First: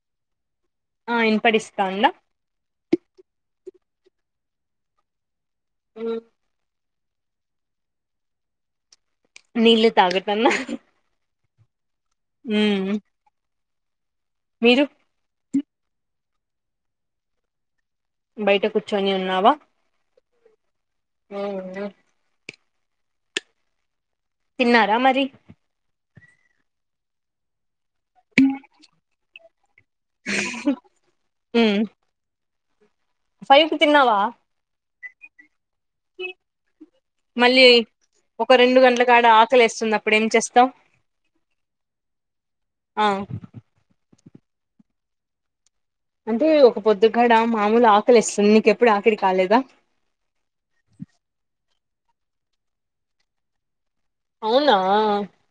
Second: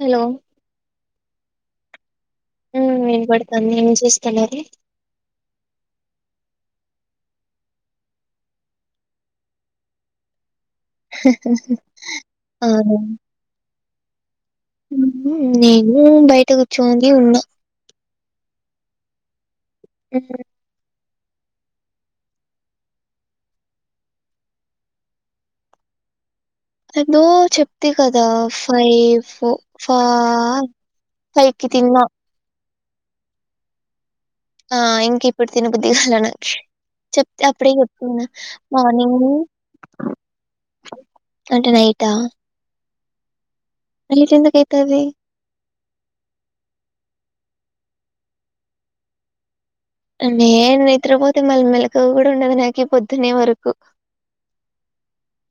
Hello ఆ వినపడిస్తాంద ఆ పడుతోంది ఏం చేస్తుంది ఉ నీళ్లు తాగుతున్న మ్మ్ అవును మీరు నేను బయట కూర్చుని ఉన్నా బయట కూర్చొని ఉన్నావా ఉ హు అవునా తిన్నారా మరి ఏదో చెప్పి కదా ఫైవ్ ఫ ఫైవ్ మ్మ్ తిన్నా ఫైవ్ కు తిన్నావా ఆ ఇంకా ఇప్పుడు తిన బుద్ధి కాలే చెప్తే మళ్ళీ అప్పుడే చెప్తున్నా ఒక రెండు గంటల మార్నింగ్ కాడ ఆకలేస్తుంది అప్పుడు ఏం చేస్తావ్ రిటర్న్ అయిత ఆ లేట్ ఎందుకు అయితది అంటే ఒక పొద్దుగాడ మామూలు ఆకలిస్తుంది నీకెప్పుడు ఆకలి కాలేదా నేను నిద్రపోతే మెలుకువ కూడా ఉండదు నాక పొద్దునే వరకు అవునా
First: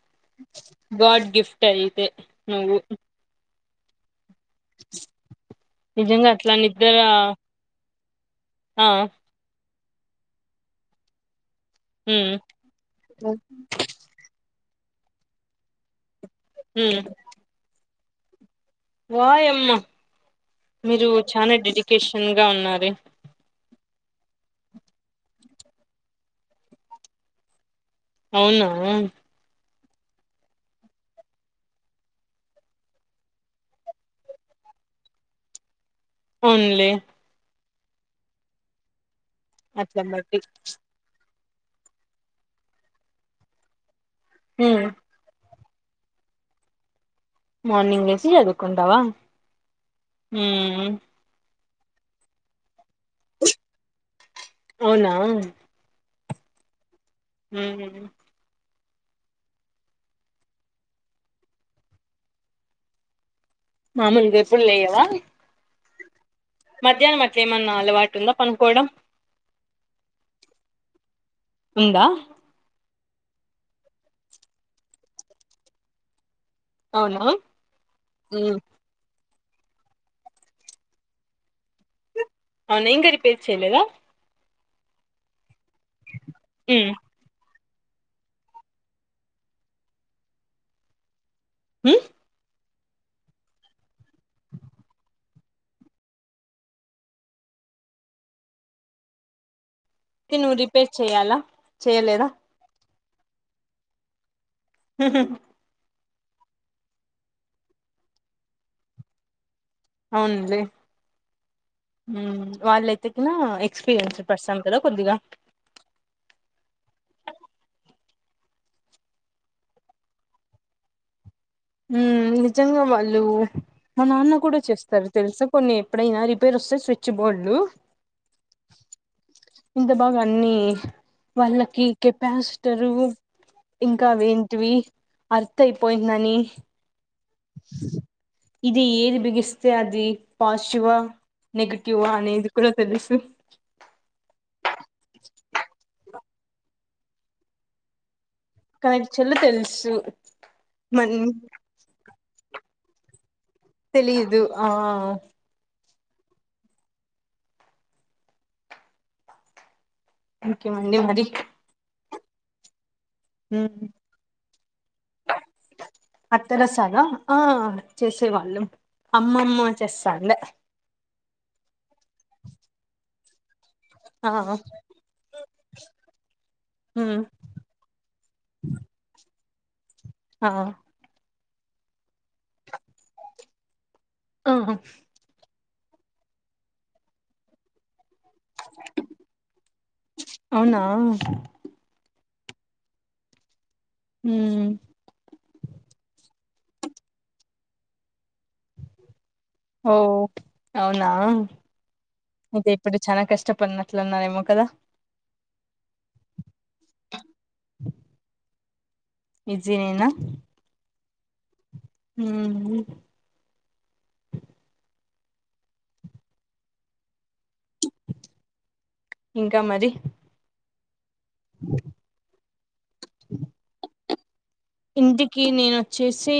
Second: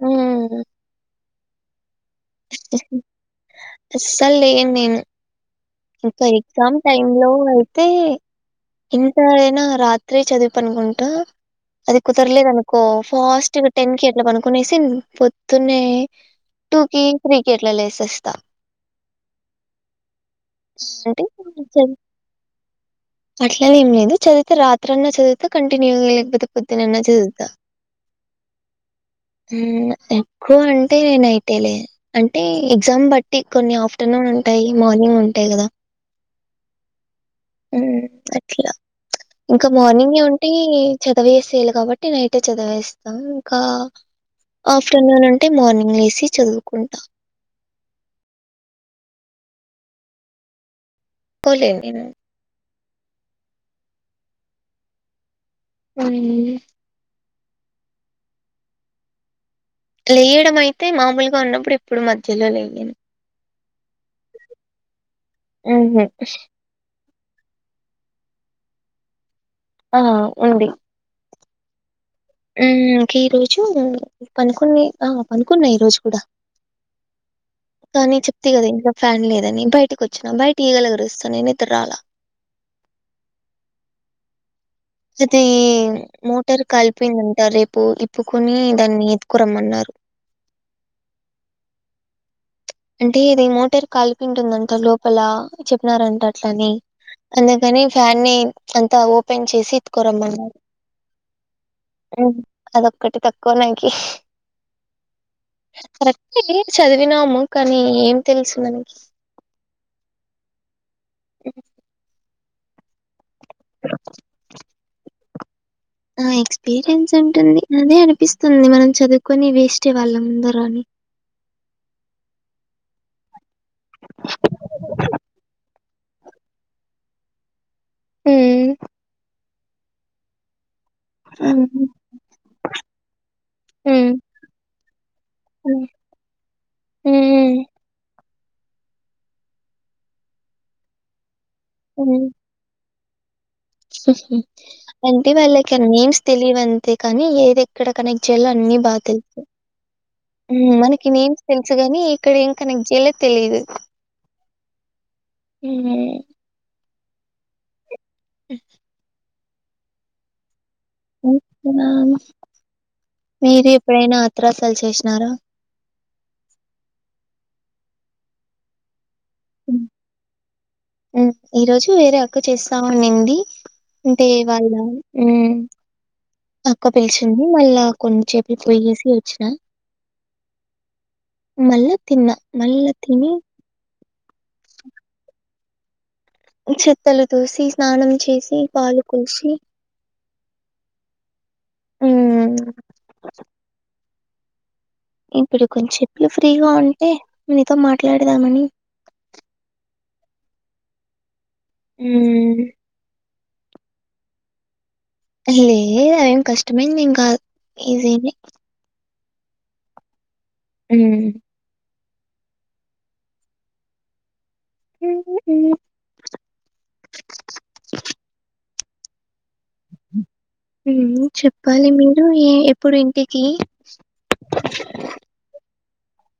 ఉమ్ గాడ్ గిఫ్ట్ అయితే నువ్వు అస్సలే నేను ఇంకా నిజంగా అట్లా ఎగ్జామ్ నిద్ర టైమ్ లో అయితే ఆ ఎంత అయినా రాత్రి చదివి పాడుకుంటా అది మ్మ్ కుదరలేదు అనుకో ఫాస్ట్ టెన్ కి అట్లా పను పడుకొనేసి పొద్దునే టూ మ్మ్ కి త్రీ కి అట్లా లేసేస్తా వాయమ్మ మీరు అంటే చాలా డెడికేషన్ గా ఉన్నరే అట్లనే ఏం లేదు చదివితే రాత్రన్న చదువుతా కంటిన్యూగా లేకపోతే పొద్దునన్న చదువుతా అవునా ఉమ్ ఎక్కువ అంటే నైట్ ఎలే అంటే ఎగ్జామ్ బట్టి కొన్ని ఆఫ్టర్నూన్ ఉంటాయి మార్నింగ్ ఉంటాయి కదా ఓన్లీ అట్లా ఇంకా అట్ల మార్నింగె బట్టి ఉంటే చదవేస్త కాబట్టి నైట్ చదివేస్తా ఇంకా ఆఫ్టర్నూన్ ఉంటే మార్నింగ్ లేసి చదువుకుంటా మార్నింగ్ లేసి చదువుకుంటావా ఉమ్ పోలే మీరు అవునా అవును ఉ లేయడం అయితే మామూలుగా ఉన్నప్పుడు ఎప్పుడు మధ్యలో లేవలెను మామూలుగా ఎప్పుడు ల్లేయవా ఉహు మధ్యాహ్నం అట్ల ఏమన్నా అలవాటు ఉందా పండుకోవడం ఆ ఉంది. ఉందా ఇంక ఈ రోజు పనుకొన్ని ఆ పనుకున్నా ఈ రోజు గూడా అవునా కానీ చెప్తి కదా ఇంట్లో ఫ్యాన్ లేదు అని బయటకి వచ్చినా బయట ఈగలు గరుస్తున్నయ్ నిద్దరాలే అవునా ఇంగ రిపేర్ చేయలేదా అది మోటార్ కాలిపోయిందంటా రే పు ఇప్పుకొని దాన్ని ఎత్తుకురమ్మన్నారు ఉమ్ అంటే ఇది మోటార్ కాలిపోయ్ ఉంటుందంట లోపల చెప్పినారంట అట్లని అందుకని ఫ్యాన్ని అంతా ఓపెన్ చేసి కొరమన్నారు నువ్వు రిపేర్ చెయ్యాలా చేయలేదా అదొక్కటి తక్కువ నాకి ఉహూ కరెక్టే చదివినాము కానీ ఏం తెలుసు మనకి అవునులే [inaudible] ఉమ్ వాళ్ళయితే గినా ఎక్స్పీరియన్స్ పర్సన్ కదా కొద్దిగా ఎక్స్పీరియన్స్ ఉంటుంది అదే అనిపిస్తుంది మనం చదువుకొని వేస్టే వాళ్ళ ముందర అని ఉమ్ నిజంగా వాళ్ళు మా నాన్న కూడా చేస్తారు తెలుసా కొన్ని ఎప్పుడైనా రిపేర్ వస్తే స్విచ్ బోర్డులు ఉమ్ ఇంత బాగా అన్ని వాళ్ళకి కెపాసిటరు ఇంకా ఉమ్ అవేంటివి అర్థ్ అయిపోయిందని ఉమ్ ఇది ఏది బిగిస్తే అది పాశ్వువా నెగిటివా ఉమ్. అనేది కూడా తెలుసు అంటే వాళ్ళకి ఆ నేమ్స్ తెలియవంతే కానీ ఏది ఎక్కడ కనె చాలా అన్ని బాగా తెలుసు మనకి మన్ నేమ్స్ తెలుసుగాని ఎక్కడ ఏం కనెక్ట్ చేయాలో తెలీదు తెలియదు ఆ ఉమ్ [inaudible] కే మండి మరి ఇంకా మీరు ఎప్పుడైనా అత్రసాల్ చేసినారా అత్తర సాలా ఆ చేసేవాళ్ళు అమ్మమ్మ చేస్తాండ ఉమ్ ఈ రోజు వేరే అక్క చేస్తా ఉండింది అంటే ఆ వాళ్ళ ఉమ్ అక్క పిలిచింది మళ్ళా కొన్నిసేపటికి పోయేసి వచ్చిన ఆ మళ్ళ తిన్న మళ్ళ తిని ఆ చెత్తలు తూసి స్నానం చేసి పాలు కొలిచి అవునా ఉ ఉ ఇప్పుడు కొంచె చెపులు ఫ్రీగా ఉంటే నీతో మాట్లాడదామని ఓ అవునా హ్మ్ ఇంక ఇప్పుడు చానా కష్టం పన్నట్లున్న నేమో కదా లే అదేం కష్టమేనదెం కాదు ఈజీదే ఇజ్జినేనా ఉ ఉ ఇంకా మరి ఉ చెప్పాలి మీరు ఎ ఎప్పుడు ఇంటికి ఇంటికి నేను వచ్చేసి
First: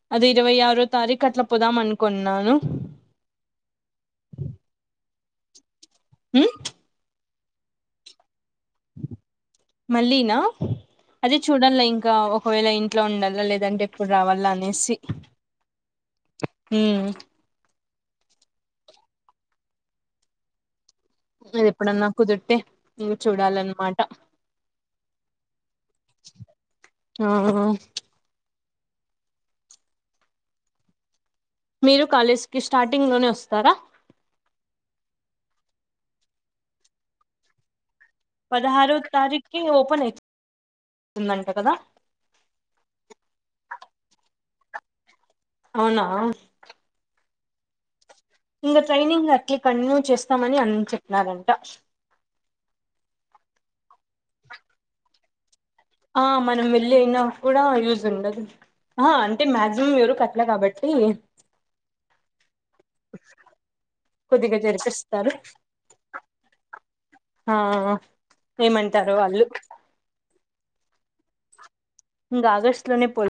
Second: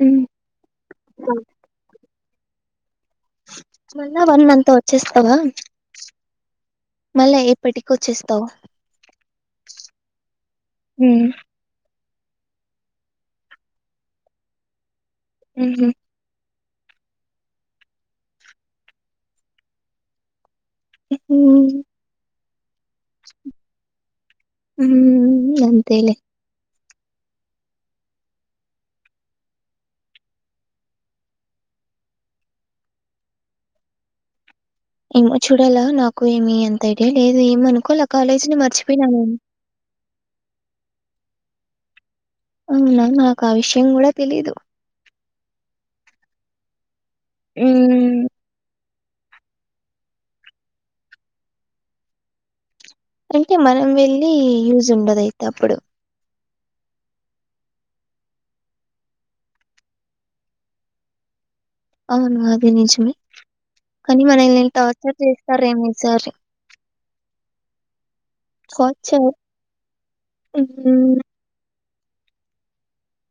హ్మ్ అది ఇరవై ఆరో తారీకు అట్లా పోదాం అనుకున్నాను మళ్ళ వన్ మంత్ వచ్చేస్తావా ఉ మళ్ళా ఎప్పటికకి వచ్చేస్తావు మళ్ళీనా హ్మ్ అదే చూడల్ల ఇం ఇంకా ఒకవేళ ఇంట్లో ఉండల్ల లేదంటే ఎప్పుడు రావాల్ల అనేసి ఉహు ఉ అది ఎప్పుడన్నా కుదుట్టే ఉ అంతేలే ఆ మీరు కాలేజీకి స్టార్టింగ్ లోనే వస్తారా ఏమో చూడాలా నాకు ఏమి అంత ఐడియా లేదు ఏమనుకోల పదహారో తారిక్కి ఓపెన్ అయితుందంట కదా అవునా నాకు ఆ విషయం కూడా తెలీదు అవునా ఉ ఇంగ ట్రైనింగ్ అట్లే కంటిన్యూ చేస్తామని అని చెప్పినారంట అయితే మనం వెళ్ళి యూజ్ ఉండదయితే అప్పుడు ఆ మనం వెళ్ళినా కూడా యూజ్ ఉండదు ఆ అంటే మాక్సిమం ఎవరు కట్లా కాబట్టి అవును అది నిజమే కాని కొద్దిగా మనల్ని టార్చర్ జరిపిస్తారు చేస్తారమో ఈసారి ఆ ఏమంటారు వాళ్ళు ఉ హు ఇంకా ఆగస్టు లోనే పొల్ల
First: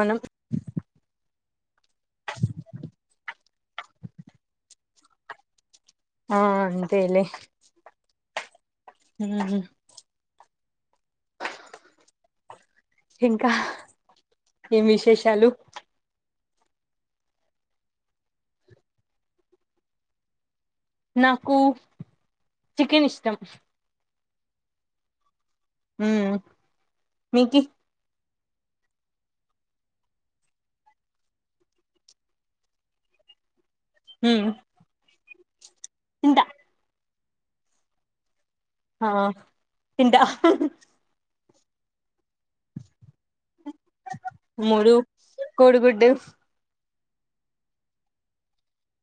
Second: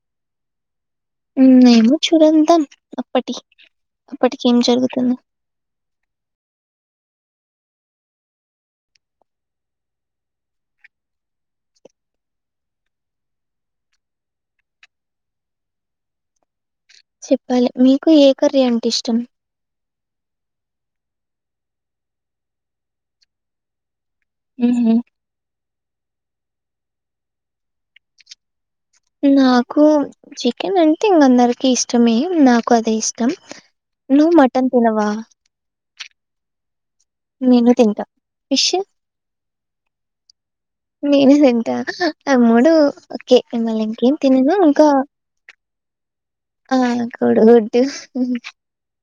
మనం ఉమ్ ఎమో చూడద్దాం అప్పటి అప్పటికి ఏం జరుగుతుందొ ఆ అంతేలే ఉ ఇంకా ఏం విశేషాలు చెప్పాలి మీకు ఏ కర్రీ అంటే ఇష్టం నాకు చికెన్ ఇష్టం ఉహు ఉ మీకి నాకు చికెన్ అంటే ఇంక అందరికి ఇష్టమే నాకు అదే ఇష్టం నువ్వు మటన్ తినవా తింట నేను తింటా ఫిష్? ఆ తింట నేనే తింటా ఆ మూడు ఓకే మళ్ళ ఇంకేం తినను ఇంకా మూడు కోడిగుడ్డు ఆ కొడిగుడ్డు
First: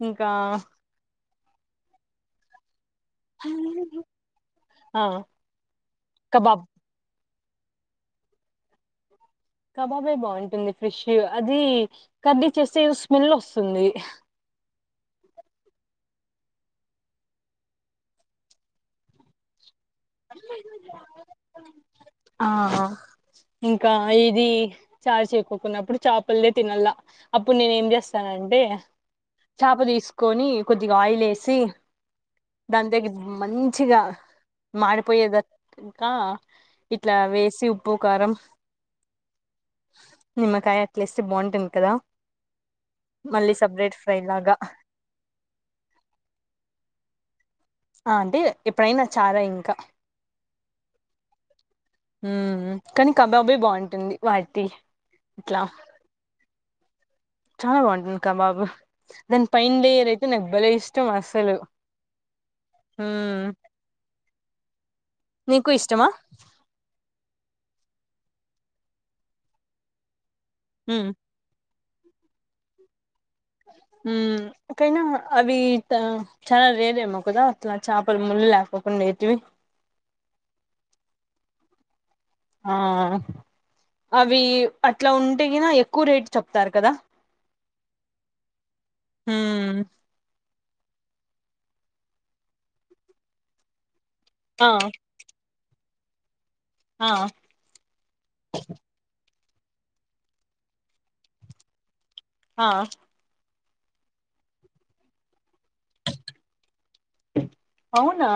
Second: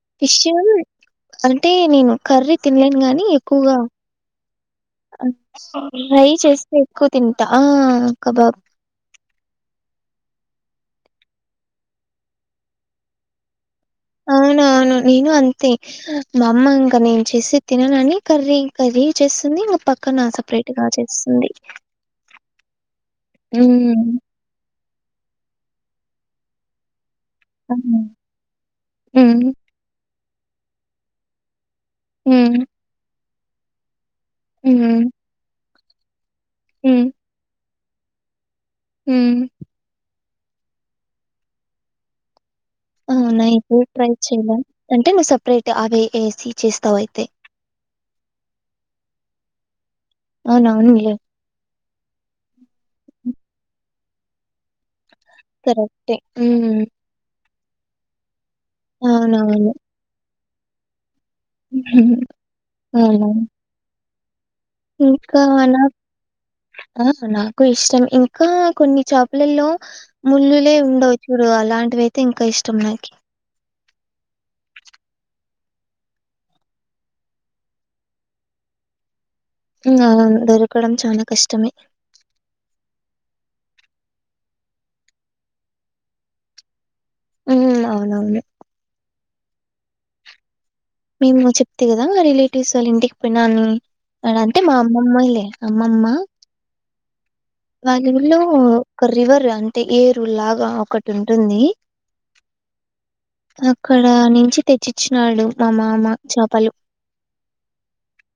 ఇంకా ఫిష్ అంటే నేను కర్ర్రి తిన్లేం కాని ఎక్కువగా ఆ ఫ్రై కబాబ్ చేస్తే ఎక్కువ తిం ఆ కబాబ్ కబాబే బాగుంటుంది. ఫ్రెష్ అది కర్రి చేస్తే స్మెల్ వస్తుంది తుంది అవునవును నేను అంతే మా అమ్మ ఇంకా నేను చేసిది తిననని కర్రీ కర్రీ చేస్తుంది. మా పక్క ఆ ఇంకా హ్మ్ ఇది చార్ చేసుకోకున్నప్పుడు చేపలే తినాల అప్పుడు నేను ఏం అవును. చేస్తానంటే హ్మ్ చేప తీసుకొని కొద్దిగా ఆయిల్ ఏసి హ్మ్ దాని దగ్గ మంచిగా హ్మ్ మారిపోయేదకా ఇట్లా వేసి ఉప్పు కారం హ్ నిమ్మ కాయ అట్లేస్తే బాగుంటుంది. కదా అవునా మళ్ళీ ఎప్పుడు సపరేట్ ట్రై ఫ్రై లాగా చెయ్యల అంటే నువ్వు సపరేట్ అవి వేసి చేస్తావు అయితే ఆ అంటే ఎప్పుడైనా చారే ఇంకా అవునావునులే ఉ కానీ కబాబే బాగుంటుంది. వాటి ఇట్లా కరెక్టే చాలా బాగుంటుంది. కబాబు దాని పై అవునవును. యర్ అయితే నాకు భలే ఇష్టం అ హ్ అవున ఇంకా నీకు ఇష్టమా నాకు నాకు ఇష్టం ఇంకా కొన్ని చేపలల్లో ముళ్ళులే మ్మ్ ఉండవు చుడు అలాం టీవీ అయితే ఇంకా ఇష్టం నాకి ఉ కైనా అవి చాలా రేరేమో కదా అట్లా చేపలు ముళ్ళ లేకపోకుండా ఏంటీ వీ ఇంగ దొరకడం చాల కష్టమే ఆ అవి అట్లా ఉంటే గీన ఎక్కువ రేట్ చెప్తారు కదా హ్మ్. అవునవును. హ్ మేము చెప్తే కదా మా రిలేటివ్స్ వాళ్ళ ఇంటికి పోయినా ఆని అ అంటే ఆ మా అమ్మమ్మ్లే అమ్ అమ్మా ఆ వాల్ల ఊరిలో ఒక రివర్ అంటే ఏరులాగా ఒకటి ఉంటుంది. ఆ అక్కడ నుంచి తెచ్చిచ్చినాడు మామా అమ్మ చేపలు అవునా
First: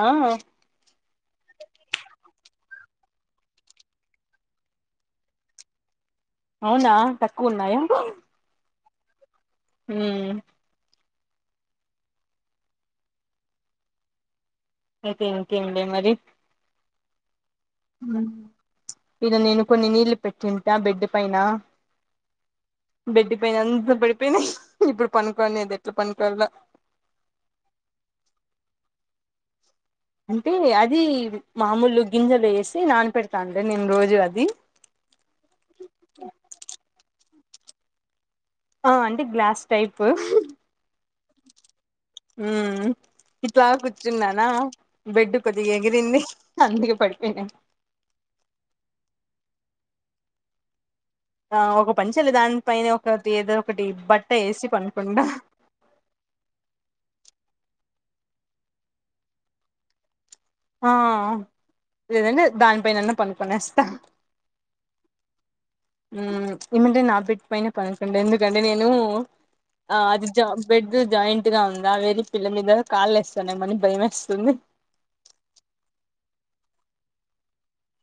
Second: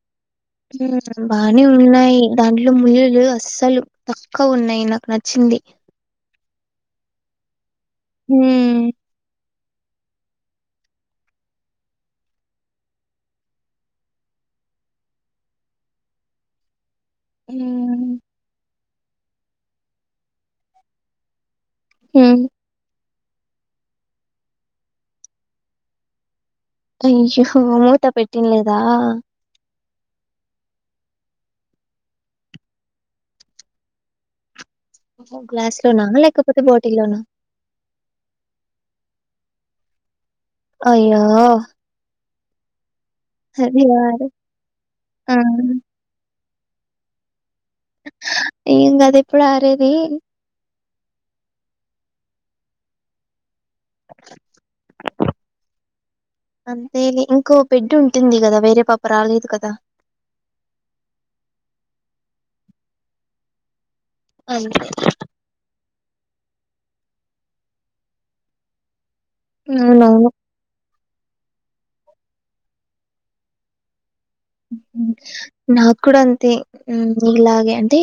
బాగానే ఉన్నాయి దాంట్లో ముళ్ళులు అస్సలు తక్కువ ఉన్నాయి నాకు నచ్చింది అవునా తక్కువ ఉన్నాయ హ్మ్ ఉ అయితే ఇంకేంలే మరి హ్మ్ ఈడ నేను కొన్ని నీళ్లు పెట్టింటా బెడ్డు పైన హ బెడ్డి పైన అంత పడిపెయ్ నాయ్ ఇబ్బుడు పనుకొనెదెట్ల పనుకోల్ల అయ్యో మూత పెట్టిండ్లేదా అంటే అది మామొలు గింజలు ఏసి నాన్ పెడ్ తాండ్రి నేను రోజు అది ఒహొ గ్లాస్ లోనా లేకపోతే బాటిల్లోనా ఆ అంటే గ్లాస్ టైపు అయ్యో ఉ ఇట్లా అది కాదు కుచ్చున్నానా ఆ బెడ్డు కొద్దిగా ఎగిరింది అందుకే పడిపెయ్ నాయ్ ఏందది ఎప్పుడు ఆరేది ఆ ఒక పని చెయల్లేదు దాన్ పైనే ఒకటి ఏదో ఒకటి బట్ట ఏసి పనుకుండా కో బెడ్డుంటుంది గదా వేరే పాప రాలేదు కదా హా లేదంటే దానిపైనన్న పనుకుొనేస్తా అంతేలె మ్ ఏమంటే నా బెడ్ పైనే పనుకుంట ఎందుకంటే నేను ఆ అది అవునవును జా బెడ్డం జాయింట్ గా ఉందా వేర పిల్ల మీద కాళ్ళు ఏస్తా నేమొ అని భయమేస్ ఉహు నాక్కూడా అంతే నీలాగే అంటే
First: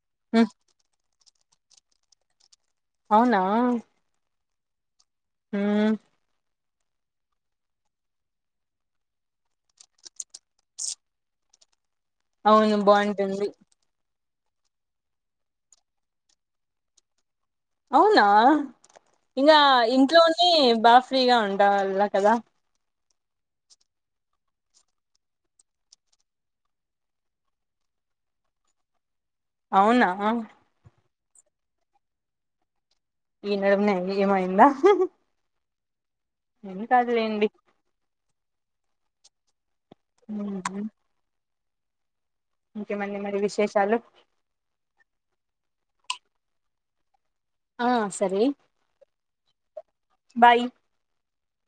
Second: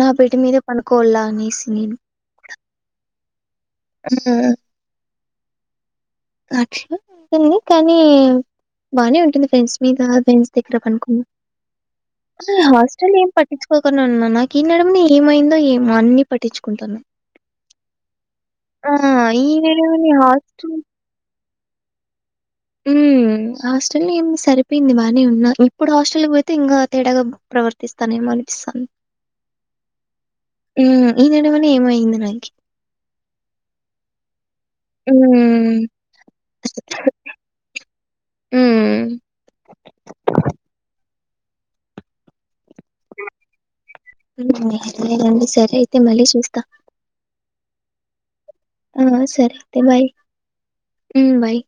నా బెడ్డు ఉమ్ మీదే పనుకోల్ల అనేసి నేను అవునా ఆ ఆ క్ష ఉంటంది కానీ బానే ఉంటుంది ఫ్రెండ్స్ మీద ఫ్రెండ్స్ దగ్గర పనుకున్న అరే అవును హాస్టలేమ్ బాగుంటుంది పట్టిచ్చుకోకున్న ఉన్నా నాకి ఈ నడుమునే ఏమైందో ఏమో అన్ని పట్టిచ్చుకుంటన్నా అవునా ఇంగ నడుమని ఇంట్లోనే హాస్టల్ బా ఫ్రీగా ఉండాల్ల కదా హాస్టల్లో ఏం సరిపేయింది బానే ఉన్నా ఇప్పుడు హాస్టల్లికి పోతె ఇంగా తేడాగా ప్రవర్తిస్తానేమొని సన్ అవునా ఈ నడమలె ఏమొ అయింది నాకి ఈ నడమనె ఏమొ అయింద అ ఏం కాదులేండి ఉ ఓహొ ఇంకేమండి మరి విశేషాలు నేన అండి సరే అయితే మళ్ళీ చూస్తా ఆ సరే ఆ సరే అయితే బాయ్ బాయ్ ఉమ్ బయ్